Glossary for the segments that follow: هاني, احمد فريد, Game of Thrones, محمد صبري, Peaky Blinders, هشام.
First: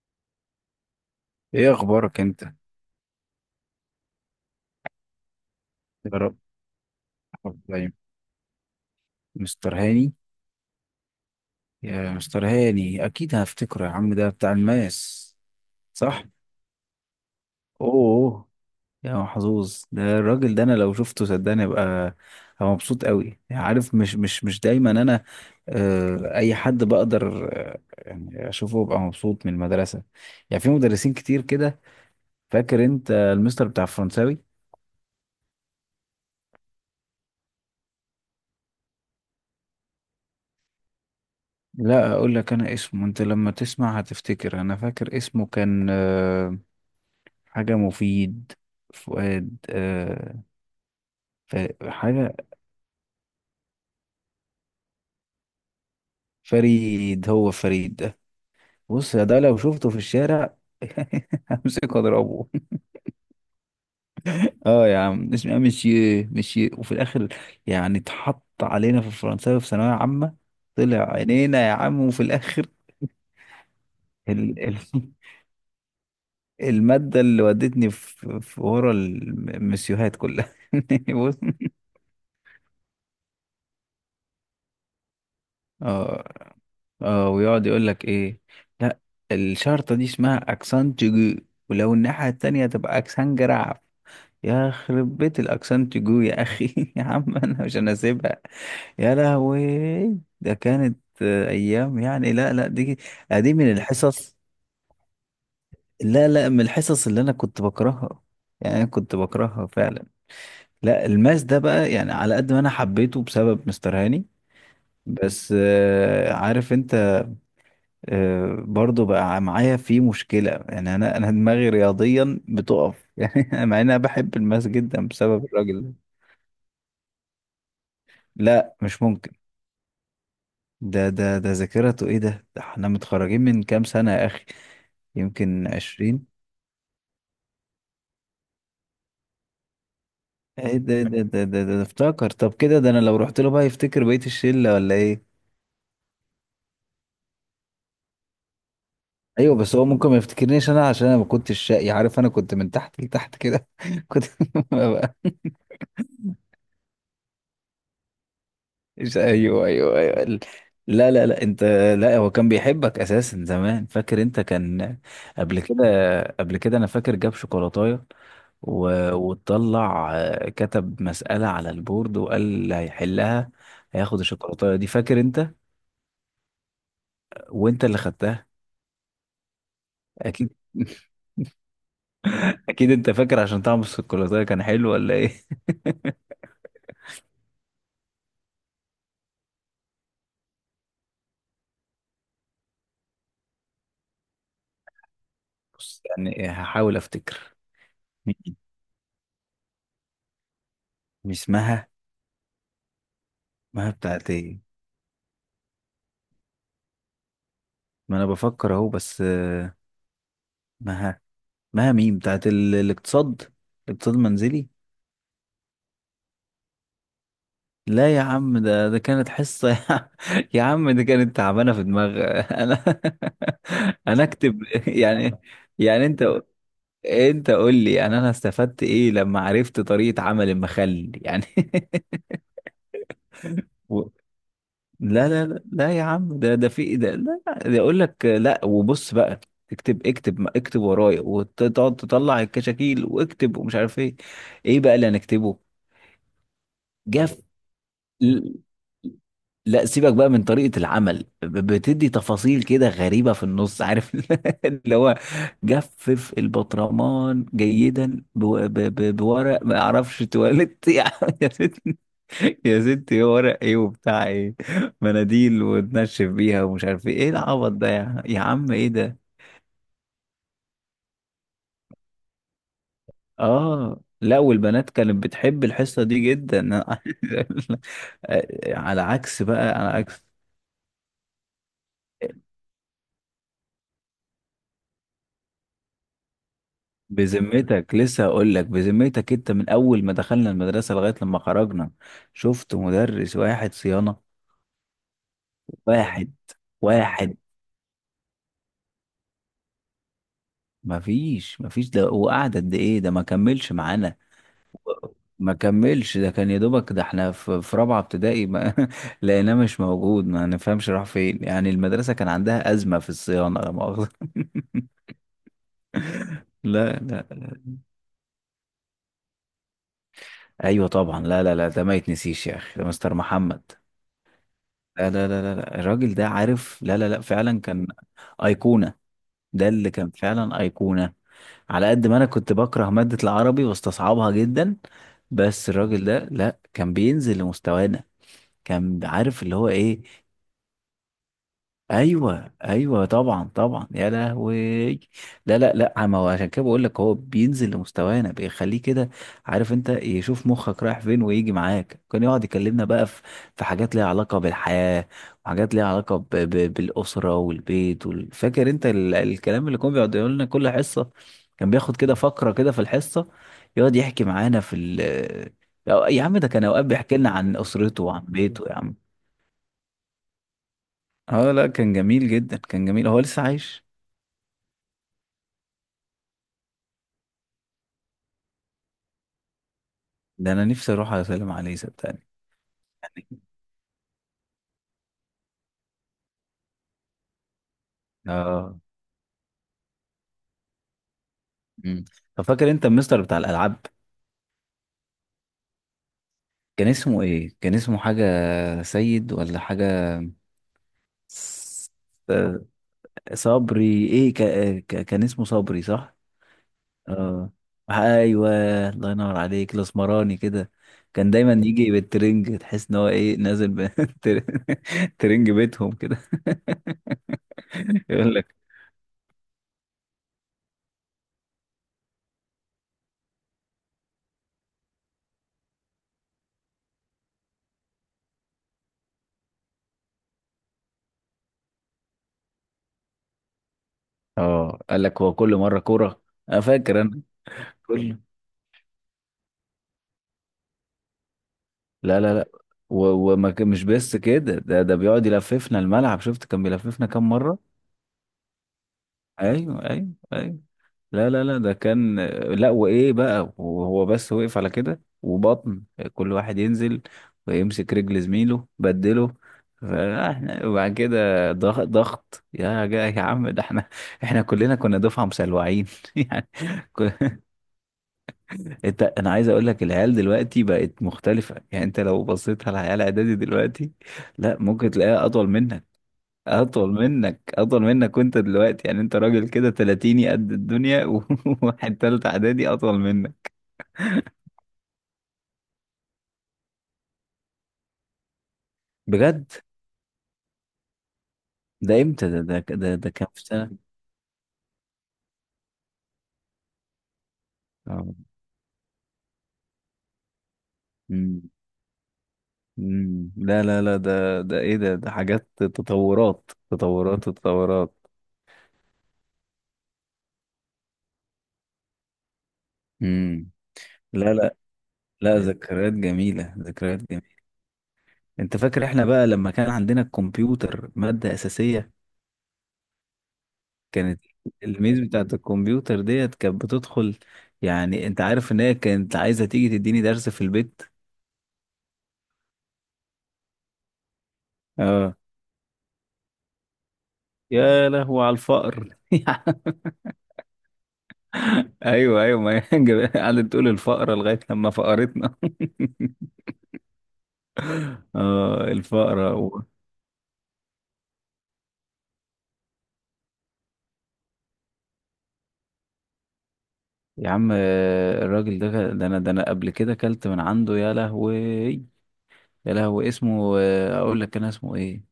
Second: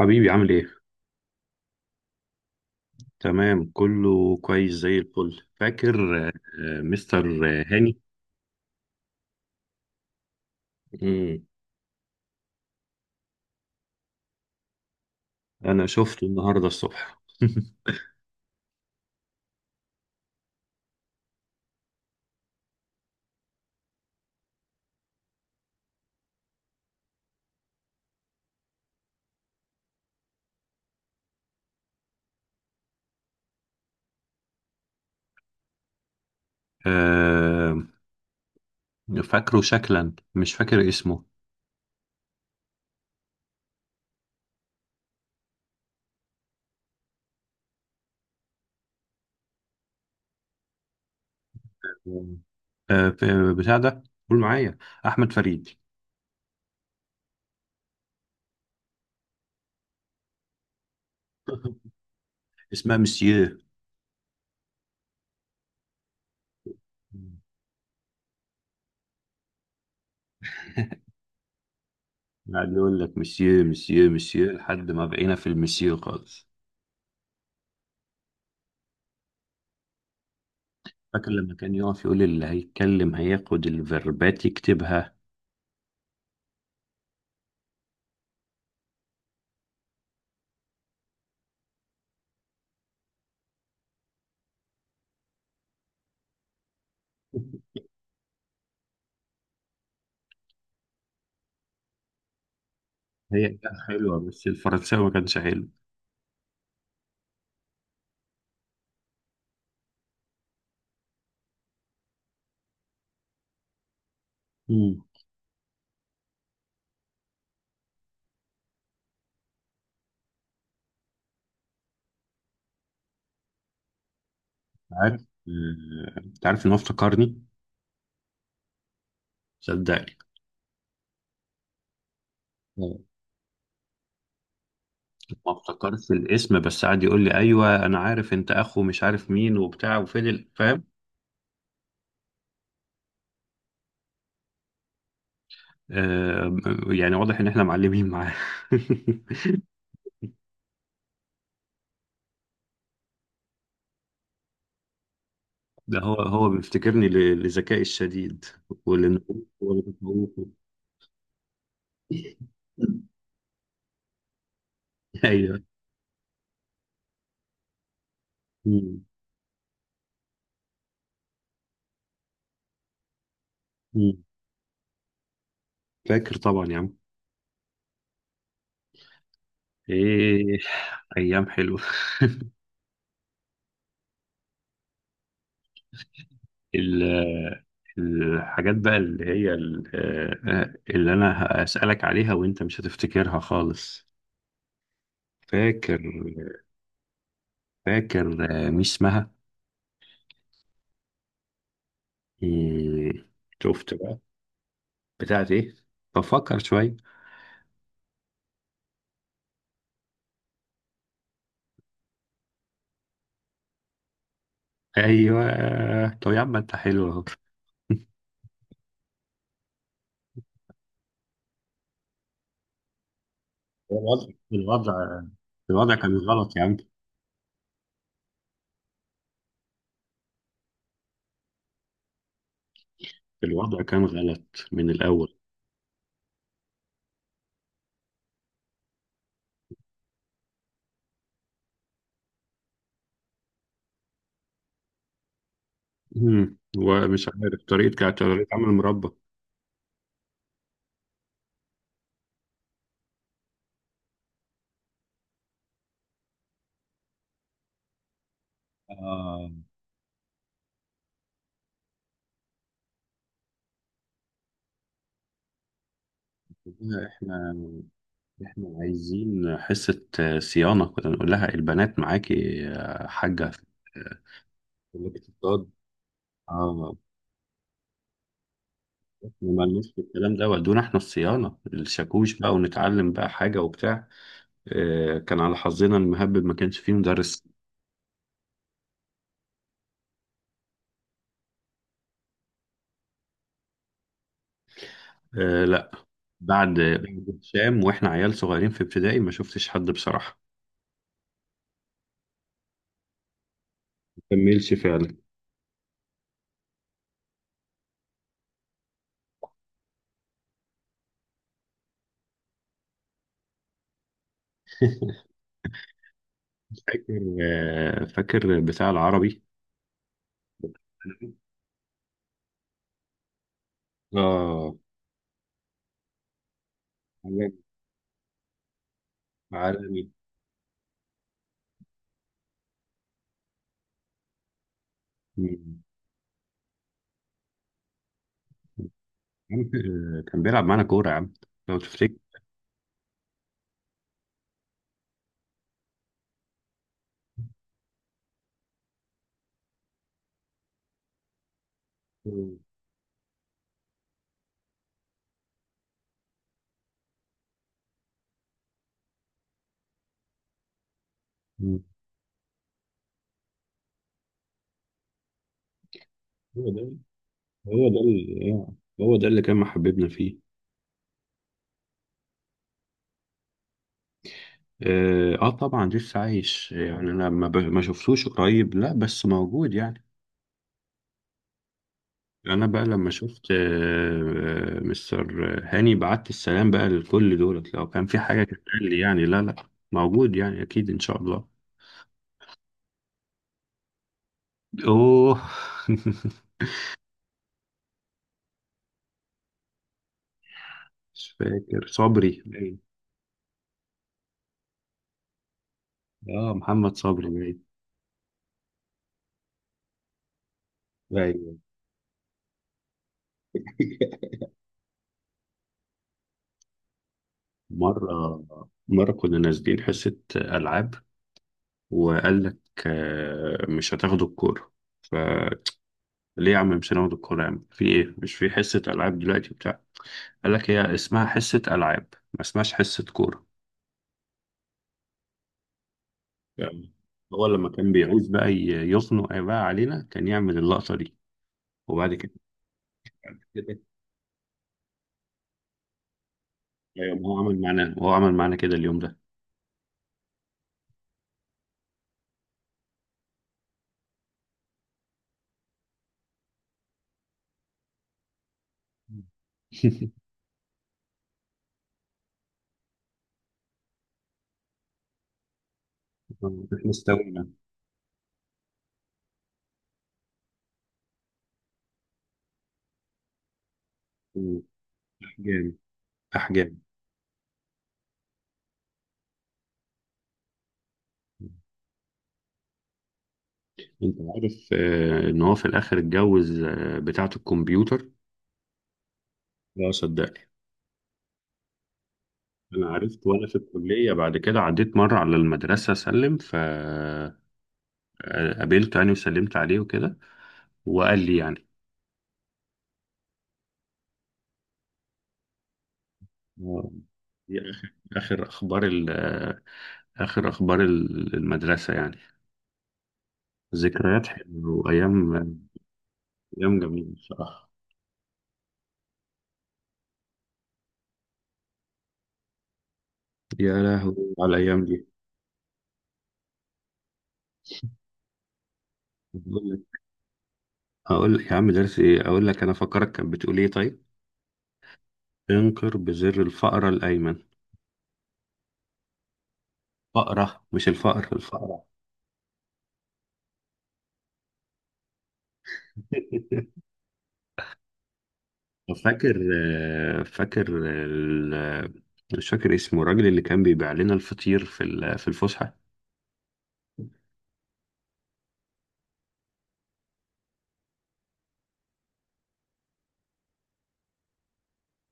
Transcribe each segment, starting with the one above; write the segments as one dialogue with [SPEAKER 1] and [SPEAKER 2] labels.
[SPEAKER 1] حبيبي عامل ايه؟
[SPEAKER 2] ايه اخبارك انت؟
[SPEAKER 1] تمام كله كويس زي الفل
[SPEAKER 2] يا
[SPEAKER 1] فاكر
[SPEAKER 2] رب.
[SPEAKER 1] مستر
[SPEAKER 2] دايما.
[SPEAKER 1] هاني؟
[SPEAKER 2] مستر هاني.
[SPEAKER 1] مم.
[SPEAKER 2] يا مستر هاني اكيد هفتكره يا عم، ده بتاع الماس.
[SPEAKER 1] انا شفته
[SPEAKER 2] صح.
[SPEAKER 1] النهارده الصبح
[SPEAKER 2] اوه. يا محظوظ، ده الراجل ده، انا لو شفته صدقني أبقى مبسوط قوي، يعني عارف، مش دايما. انا اي حد بقدر يعني اشوفه ابقى مبسوط من المدرسه. يعني في مدرسين كتير كده. فاكر انت المستر بتاع الفرنساوي؟
[SPEAKER 1] آه، فاكره شكلا مش فاكر اسمه.
[SPEAKER 2] لا اقول لك انا اسمه، انت لما تسمع هتفتكر. انا فاكر اسمه كان حاجة مفيد. فؤاد ف... حاجة.
[SPEAKER 1] مم. بتاع ده، قول معايا احمد فريد.
[SPEAKER 2] فريد، هو فريد ده. بص يا ده، لو شفته في الشارع همسكه اضربه.
[SPEAKER 1] اسمها مسيو.
[SPEAKER 2] اه يا عم، اسمها مشي مشي وفي الاخر. يعني اتحط علينا في الفرنساوي في ثانوية عامة، طلع عينينا يا عم، وفي الاخر
[SPEAKER 1] قاعد يقول لك مسيو مسيو مسيو
[SPEAKER 2] ال... ال...
[SPEAKER 1] لحد ما بقينا في المسيو خالص.
[SPEAKER 2] المادة اللي ودتني في ورا المسيوهات كلها.
[SPEAKER 1] فاكر
[SPEAKER 2] بص.
[SPEAKER 1] لما كان يقف يقول اللي هيتكلم هياخد الفيربات يكتبها.
[SPEAKER 2] اه. اه، ويقعد يقول لك ايه. لا، الشرطة دي اسمها اكسان تيجو، ولو الناحية التانية تبقى اكسان جراف. يا خرب بيت الاكسان تيجو يا اخي يا عم انا مش انا سيبها. يا لهوي، ده كانت ايام يعني. لا لا، دي
[SPEAKER 1] هي
[SPEAKER 2] دي من
[SPEAKER 1] كانت حلوه
[SPEAKER 2] الحصص.
[SPEAKER 1] بس الفرنساوي ما كانش حلو.
[SPEAKER 2] لا لا، من الحصص اللي انا كنت بكرهها. يعني انا كنت بكرهها فعلا. لا، الماس ده بقى يعني على قد ما انا حبيته بسبب مستر هاني.
[SPEAKER 1] امم،
[SPEAKER 2] بس عارف انت، برضو بقى معايا في مشكلة، يعني أنا دماغي رياضيا بتقف يعني مع إن أنا بحب الماس جدا
[SPEAKER 1] عارف
[SPEAKER 2] بسبب الراجل ده.
[SPEAKER 1] انت عارف ان هو افتكرني،
[SPEAKER 2] لا مش ممكن.
[SPEAKER 1] صدقني.
[SPEAKER 2] ده ذاكرته إيه ده؟ ده إحنا
[SPEAKER 1] مم.
[SPEAKER 2] متخرجين من كام سنة يا أخي؟
[SPEAKER 1] ما
[SPEAKER 2] يمكن
[SPEAKER 1] افتكرش
[SPEAKER 2] 20.
[SPEAKER 1] الاسم بس قعد يقول لي ايوه انا عارف انت اخو مش عارف مين وبتاع وفين
[SPEAKER 2] إيه
[SPEAKER 1] فاهم.
[SPEAKER 2] ده افتكر؟ طب كده، ده أنا لو رحت له بقى يفتكر بقية الشلة ولا إيه؟
[SPEAKER 1] آه، يعني واضح ان احنا معلمين معاه.
[SPEAKER 2] أيوه، بس هو ممكن ما يفتكرنيش أنا، عشان أنا ما كنتش شقي، عارف، أنا كنت من تحت لتحت كده كنت.
[SPEAKER 1] ده هو بيفتكرني لذكائي الشديد،
[SPEAKER 2] مش.
[SPEAKER 1] ولنبوغ
[SPEAKER 2] ايوه ايوه ايوه.
[SPEAKER 1] ولتفوقه.
[SPEAKER 2] لا لا لا، انت. لا، هو كان بيحبك اساسا زمان، فاكر انت؟ كان قبل
[SPEAKER 1] ايوه.
[SPEAKER 2] كده. قبل كده انا فاكر جاب شوكولاتايه،
[SPEAKER 1] مم.
[SPEAKER 2] وطلع كتب مسألة على البورد، وقال اللي هيحلها
[SPEAKER 1] مم.
[SPEAKER 2] هياخد الشوكولاتايه دي، فاكر انت؟
[SPEAKER 1] فاكر طبعا يا عم.
[SPEAKER 2] وانت اللي خدتها. اكيد
[SPEAKER 1] ايه، ايام حلوه.
[SPEAKER 2] اكيد انت فاكر عشان طعم الشوكولاتايه كان حلو ولا ايه
[SPEAKER 1] ال- الحاجات بقى اللي هي اللي انا هسألك عليها وانت مش هتفتكرها خالص. فاكر؟
[SPEAKER 2] بص، يعني هحاول افتكر.
[SPEAKER 1] فاكر
[SPEAKER 2] مين؟
[SPEAKER 1] مش اسمها
[SPEAKER 2] مش مها؟
[SPEAKER 1] إيه،
[SPEAKER 2] مها
[SPEAKER 1] شفت بقى؟
[SPEAKER 2] بتاعت ايه؟
[SPEAKER 1] بتاعت ايه؟ بفكر شوية.
[SPEAKER 2] ما انا بفكر اهو، بس مها. ما مين، بتاعت الاقتصاد؟ اقتصاد منزلي.
[SPEAKER 1] ايوه، طب يا عم انت حلو اهو.
[SPEAKER 2] لا يا عم، ده كانت حصة يا عم يا عم دي كانت تعبانة في دماغ انا. انا
[SPEAKER 1] الوضع،
[SPEAKER 2] اكتب
[SPEAKER 1] الوضع،
[SPEAKER 2] يعني.
[SPEAKER 1] الوضع
[SPEAKER 2] يعني
[SPEAKER 1] كان
[SPEAKER 2] انت،
[SPEAKER 1] غلط يا عم.
[SPEAKER 2] قول لي، يعني انا استفدت ايه لما عرفت طريقة عمل المخل يعني؟
[SPEAKER 1] الوضع
[SPEAKER 2] و...
[SPEAKER 1] كان غلط من
[SPEAKER 2] لا
[SPEAKER 1] الاول.
[SPEAKER 2] لا لا لا يا عم، ده في، ده لا. ده اقول لك لا، وبص بقى. اكتب اكتب اكتب ورايا، وتقعد تطلع الكشاكيل واكتب، ومش عارف ايه. ايه بقى اللي هنكتبه؟
[SPEAKER 1] ومش
[SPEAKER 2] جاف.
[SPEAKER 1] عارف طريقة، كانت طريقة
[SPEAKER 2] ل-
[SPEAKER 1] عمل مربى.
[SPEAKER 2] لا سيبك بقى من طريقة العمل، بتدي تفاصيل كده غريبة في النص، عارف اللي هو: جفف البطرمان جيدا
[SPEAKER 1] آه.
[SPEAKER 2] بورق ما اعرفش تواليت يا ست، يا ستي، ورق ايه وبتاع ايه؟ مناديل وتنشف بيها، ومش عارف ايه
[SPEAKER 1] احنا،
[SPEAKER 2] العبط ده، يا عم؟
[SPEAKER 1] احنا
[SPEAKER 2] ايه ده.
[SPEAKER 1] عايزين حصة صيانة، كنا نقول لها البنات معاكي يا حاجة
[SPEAKER 2] اه لا، والبنات
[SPEAKER 1] اللي
[SPEAKER 2] كانت بتحب
[SPEAKER 1] بتضاد.
[SPEAKER 2] الحصة دي جدا
[SPEAKER 1] اه،
[SPEAKER 2] على
[SPEAKER 1] احنا
[SPEAKER 2] عكس بقى،
[SPEAKER 1] مالناش
[SPEAKER 2] على
[SPEAKER 1] في
[SPEAKER 2] عكس.
[SPEAKER 1] الكلام ده، ودونا احنا الصيانة الشاكوش بقى ونتعلم بقى حاجة وبتاع. آه، كان على حظنا المهبب ما كانش فيه مدرس.
[SPEAKER 2] بذمتك، لسه هقول لك بذمتك، انت من اول ما دخلنا المدرسه لغايه لما خرجنا، شفت مدرس واحد صيانه؟
[SPEAKER 1] آه لا،
[SPEAKER 2] واحد.
[SPEAKER 1] بعد
[SPEAKER 2] واحد.
[SPEAKER 1] بعد هشام واحنا عيال صغيرين في ابتدائي ما شفتش حد بصراحة.
[SPEAKER 2] مفيش ده، وقعد قد ايه ده؟ ما كملش معانا.
[SPEAKER 1] ما كملش فعلا.
[SPEAKER 2] ما كملش، ده كان يا دوبك ده احنا في رابعه ابتدائي، ما لقيناه مش موجود، ما نفهمش راح فين. يعني المدرسه كان عندها ازمه في الصيانه لا مؤاخذه لا لا.
[SPEAKER 1] فاكر، آه فاكر بتاع العربي.
[SPEAKER 2] ايوه طبعا، لا لا لا، ده ما يتنسيش يا اخي، ده مستر محمد.
[SPEAKER 1] اه،
[SPEAKER 2] لا لا لا لا لا، الراجل ده، عارف، لا لا لا،
[SPEAKER 1] عالمي،
[SPEAKER 2] فعلا كان أيقونة. ده اللي كان
[SPEAKER 1] عالمي.
[SPEAKER 2] فعلا أيقونة. على قد ما أنا كنت بكره مادة العربي واستصعبها جدا، بس الراجل ده لا، كان بينزل لمستوانا. كان عارف اللي
[SPEAKER 1] عم،
[SPEAKER 2] هو إيه.
[SPEAKER 1] كان بيلعب معانا كورة يا عم لو تفتكر.
[SPEAKER 2] ايوه ايوه طبعا طبعا، يا لهوي. لا لا لا، ما هو عشان كده بقول لك، هو بينزل لمستوانا بيخليه كده، عارف انت، يشوف مخك رايح فين ويجي معاك. كان يقعد
[SPEAKER 1] مم.
[SPEAKER 2] يكلمنا بقى في حاجات ليها علاقه بالحياه، وحاجات ليها علاقه ب بالاسره والبيت، فاكر انت ال الكلام اللي كان بيقعد يقول لنا كل حصه؟ كان
[SPEAKER 1] مم.
[SPEAKER 2] بياخد كده فقره كده في الحصه، يقعد يحكي معانا في ال. يا عم ده كان
[SPEAKER 1] هو ده،
[SPEAKER 2] اوقات بيحكي لنا عن
[SPEAKER 1] هو ده
[SPEAKER 2] اسرته وعن
[SPEAKER 1] اللي
[SPEAKER 2] بيته يا عم.
[SPEAKER 1] هو ده اللي كان محببنا فيه.
[SPEAKER 2] اه لا، كان جميل جدا، كان جميل. هو لسه عايش؟
[SPEAKER 1] اه، آه طبعا لسه عايش يعني انا ما، ب... ما شفتوش قريب لا بس موجود يعني.
[SPEAKER 2] ده انا نفسي اروح على سلام عليه صدقني.
[SPEAKER 1] انا بقى لما
[SPEAKER 2] يعني
[SPEAKER 1] شفت آه مستر هاني بعت السلام بقى لكل دولت لو كان في حاجة
[SPEAKER 2] اه.
[SPEAKER 1] تتقال لي. يعني لا لا، موجود يعني اكيد ان شاء الله.
[SPEAKER 2] امم. طب فاكر انت المستر بتاع الالعاب؟
[SPEAKER 1] اوه.
[SPEAKER 2] كان اسمه ايه؟ كان اسمه حاجه، سيد ولا حاجه.
[SPEAKER 1] مش فاكر،
[SPEAKER 2] س-
[SPEAKER 1] صبري باين.
[SPEAKER 2] صبري، ايه، كان اسمه صبري، صح.
[SPEAKER 1] اه محمد صبري
[SPEAKER 2] اه.
[SPEAKER 1] باين.
[SPEAKER 2] ايوه. الله ينور عليك، الاسمراني كده. كان دايما
[SPEAKER 1] ايوه.
[SPEAKER 2] يجي بالترنج، تحس ان هو ايه، نازل بالترنج بيتهم كده. يقول
[SPEAKER 1] مرة،
[SPEAKER 2] لك.
[SPEAKER 1] مرة كنا نازلين حصة ألعاب وقال لك مش هتاخدوا الكورة؟ فليه؟ يا عم مش هناخد الكورة يا عم، في إيه؟ مش في حصة ألعاب دلوقتي بتاع؟ قال لك هي اسمها حصة ألعاب، ما اسمهاش حصة كورة.
[SPEAKER 2] اه، قال لك هو كل مره كوره. انا
[SPEAKER 1] يعني
[SPEAKER 2] فاكر انا.
[SPEAKER 1] هو لما كان
[SPEAKER 2] كل.
[SPEAKER 1] بيعوز بقى يخنق بقى علينا كان يعمل اللقطة دي. وبعد
[SPEAKER 2] لا
[SPEAKER 1] كده
[SPEAKER 2] لا لا،
[SPEAKER 1] كده.
[SPEAKER 2] مش بس كده، ده بيقعد يلففنا الملعب، شفت كان بيلففنا
[SPEAKER 1] أيوة، ما
[SPEAKER 2] كام
[SPEAKER 1] هو
[SPEAKER 2] مرة.
[SPEAKER 1] عمل معانا، هو عمل معانا كده اليوم ده.
[SPEAKER 2] ايوه ايوه ايوه. لا لا لا، ده كان. لا وايه بقى، وهو بس وقف على كده وبطن، كل واحد ينزل ويمسك رجل زميله بدله. فاحنا وبعد كده ضغط ضغط، يا جا يا عم، ده احنا، احنا كلنا كنا دفعة مسلوعين يعني.
[SPEAKER 1] احنا استوينا.
[SPEAKER 2] انت، انا عايز اقول لك، العيال دلوقتي بقت مختلفة، يعني انت لو بصيت على عيال اعدادي دلوقتي، لا، ممكن تلاقيها اطول
[SPEAKER 1] أحجام،
[SPEAKER 2] منك،
[SPEAKER 1] أحجام.
[SPEAKER 2] اطول منك، اطول منك. وانت دلوقتي، يعني انت راجل كده تلاتيني قد الدنيا وواحد تالت اعدادي اطول منك.
[SPEAKER 1] انت عارف ان هو في الاخر اتجوز بتاعة الكمبيوتر؟
[SPEAKER 2] بجد؟
[SPEAKER 1] لا صدقني،
[SPEAKER 2] ده امتى ده ده
[SPEAKER 1] انا
[SPEAKER 2] ده, ده
[SPEAKER 1] عرفت
[SPEAKER 2] كام في
[SPEAKER 1] وانا في
[SPEAKER 2] سنة؟
[SPEAKER 1] الكلية، بعد كده عديت مرة على المدرسة اسلم فقابلته
[SPEAKER 2] اه.
[SPEAKER 1] يعني، وسلمت عليه وكده وقال لي
[SPEAKER 2] مم.
[SPEAKER 1] يعني.
[SPEAKER 2] مم. لا لا لا، ده ايه ده ده حاجات. تطورات
[SPEAKER 1] آه،
[SPEAKER 2] تطورات
[SPEAKER 1] دي اخر
[SPEAKER 2] تطورات.
[SPEAKER 1] اخر اخبار اخر اخبار المدرسة يعني.
[SPEAKER 2] مم.
[SPEAKER 1] ذكريات
[SPEAKER 2] لا لا
[SPEAKER 1] حلوة وايام،
[SPEAKER 2] لا، ذكريات جميلة،
[SPEAKER 1] ايام
[SPEAKER 2] ذكريات.
[SPEAKER 1] جميلة بصراحة.
[SPEAKER 2] انت فاكر احنا بقى لما كان عندنا الكمبيوتر مادة أساسية؟
[SPEAKER 1] يا لهوي
[SPEAKER 2] كانت
[SPEAKER 1] على الايام
[SPEAKER 2] الميز
[SPEAKER 1] دي.
[SPEAKER 2] بتاعت الكمبيوتر ديت كانت بتدخل، يعني انت عارف ان هي كانت عايزة
[SPEAKER 1] هقول
[SPEAKER 2] تيجي
[SPEAKER 1] لك،
[SPEAKER 2] تديني درس في البيت.
[SPEAKER 1] هقول لك يا عم درس ايه، اقول لك انا فكرك كانت بتقول ايه؟ طيب،
[SPEAKER 2] اه.
[SPEAKER 1] انقر بزر الفأرة الأيمن.
[SPEAKER 2] يا لهو على الفقر.
[SPEAKER 1] فأرة مش الفأر، الفأرة.
[SPEAKER 2] ايوه ايوه، ما هي قعدت تقول الفقرة لغاية لما فقرتنا. اه، الفقرة
[SPEAKER 1] فاكر، فاكر ال- مش فاكر اسمه الراجل اللي كان بيبيع لنا الفطير في في الفسحة؟
[SPEAKER 2] يا عم الراجل ده انا قبل كده كلت من عنده، يا لهوي. يا لهوي، اسمه اقول لك كان اسمه ايه.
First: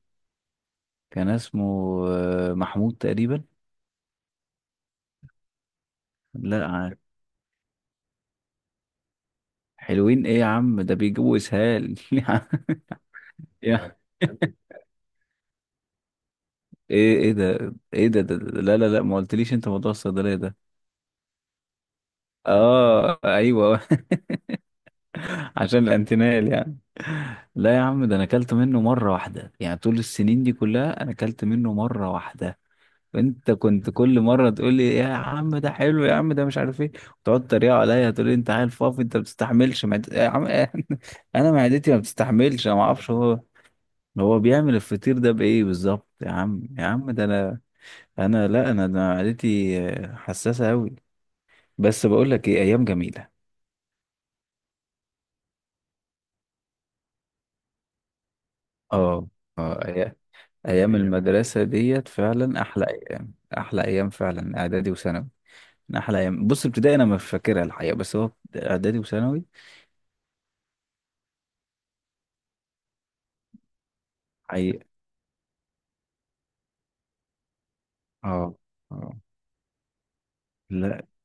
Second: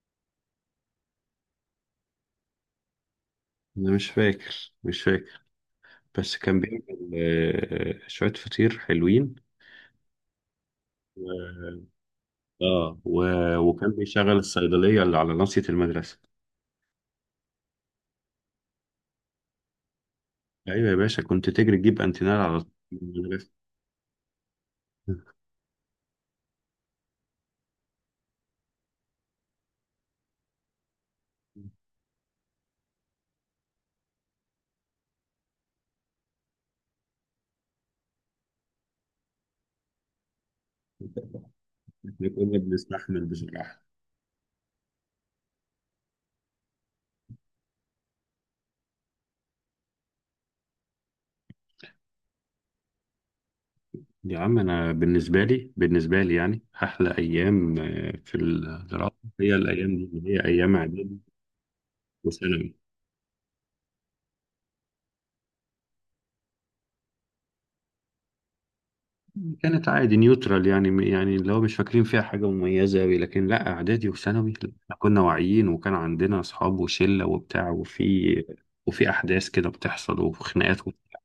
[SPEAKER 2] كان اسمه محمود تقريبا.
[SPEAKER 1] أنا مش فاكر، مش فاكر، بس كان
[SPEAKER 2] لا
[SPEAKER 1] بيعمل شوية فطير حلوين.
[SPEAKER 2] حلوين ايه يا عم، ده بيجيبوا
[SPEAKER 1] و...
[SPEAKER 2] اسهال
[SPEAKER 1] اه، وكان
[SPEAKER 2] يا
[SPEAKER 1] بيشغل الصيدلية اللي على ناصية المدرسة.
[SPEAKER 2] ايه ده، ايه ده، لا لا لا، ما قلتليش انت موضوع الصيدليه ده.
[SPEAKER 1] أيوة يا باشا، كنت تجري تجيب أنتينال على ناصية
[SPEAKER 2] اه
[SPEAKER 1] المدرسة.
[SPEAKER 2] ايوه. عشان الانتينال يعني. لا يا عم، ده انا اكلت منه مره واحده، يعني طول السنين دي كلها انا اكلت منه مره واحده. انت كنت كل مره تقول لي يا عم ده حلو، يا عم ده مش عارف ايه، وتقعد تريق عليا تقول لي انت عيل فاضي، انت ما بتستحملش يا عم انا معدتي ما
[SPEAKER 1] احنا كنا
[SPEAKER 2] بتستحملش، انا ما اعرفش
[SPEAKER 1] بنستحمل
[SPEAKER 2] هو
[SPEAKER 1] بصراحة.
[SPEAKER 2] هو بيعمل الفطير ده بإيه بالظبط. يا عم، يا عم، ده أنا، أنا لا أنا، ده معدتي حساسة أوي. بس بقول لك إيه، أيام جميلة.
[SPEAKER 1] يا عم انا بالنسبه لي، بالنسبه لي يعني احلى ايام في الدراسه
[SPEAKER 2] آه،
[SPEAKER 1] هي
[SPEAKER 2] آه
[SPEAKER 1] الايام دي اللي هي ايام
[SPEAKER 2] أيام هي.
[SPEAKER 1] اعدادي
[SPEAKER 2] المدرسة ديت فعلا
[SPEAKER 1] وثانوي.
[SPEAKER 2] أحلى أيام، أحلى أيام فعلا، إعدادي وثانوي. من أحلى أيام. بص، ابتدائي أنا مش فاكرها الحقيقة، بس هو إعدادي وثانوي.
[SPEAKER 1] كانت عادي نيوترال يعني، يعني اللي هو مش فاكرين فيها حاجه مميزه قوي، لكن لا، اعدادي وثانوي لا،
[SPEAKER 2] حقيقة.
[SPEAKER 1] احنا كنا واعيين وكان عندنا اصحاب وشله وبتاع وفي،
[SPEAKER 2] آه،
[SPEAKER 1] وفي
[SPEAKER 2] آه.
[SPEAKER 1] احداث كده بتحصل وخناقات
[SPEAKER 2] لا
[SPEAKER 1] وبتاع.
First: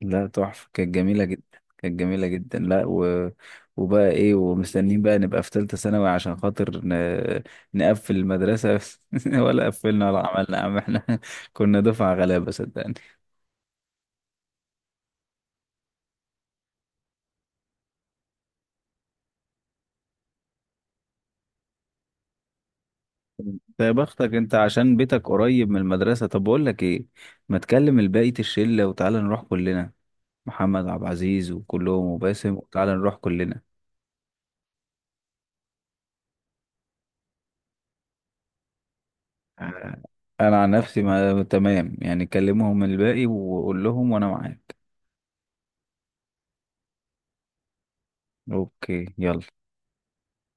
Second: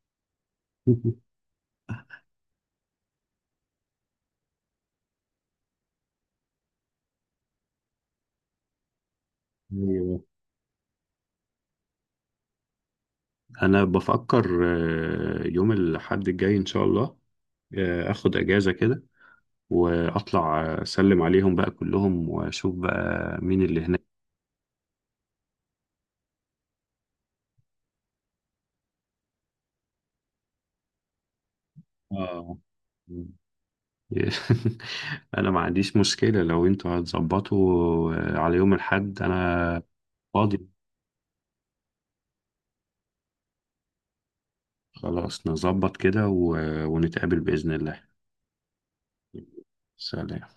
[SPEAKER 2] لا، تحفة، كانت جميلة جدا. كانت جميلة جدا. لا وبقى ايه، ومستنيين بقى نبقى في تالتة ثانوي عشان خاطر نقفل المدرسة ولا قفلنا
[SPEAKER 1] ايوه،
[SPEAKER 2] ولا عملنا يا عم احنا كنا دفعة غلابة صدقني.
[SPEAKER 1] انا بفكر يوم الاحد الجاي ان شاء الله اخد اجازه كده واطلع اسلم عليهم بقى كلهم واشوف بقى مين اللي
[SPEAKER 2] يا
[SPEAKER 1] هناك.
[SPEAKER 2] بختك انت عشان بيتك قريب من المدرسة. طب بقول لك ايه، ما تكلم الباقي الشلة وتعالى نروح كلنا. محمد عبد العزيز وكلهم وباسم،
[SPEAKER 1] اه.
[SPEAKER 2] وتعالى نروح كلنا.
[SPEAKER 1] انا ما عنديش مشكلة لو انتوا هتظبطوا على يوم الاحد، انا
[SPEAKER 2] آه، انا
[SPEAKER 1] فاضي.
[SPEAKER 2] عن نفسي ما... تمام، يعني كلمهم الباقي وقول لهم، وانا معاك.
[SPEAKER 1] خلاص، نظبط كده ونتقابل بإذن الله.
[SPEAKER 2] اوكي، يلا.
[SPEAKER 1] سلام.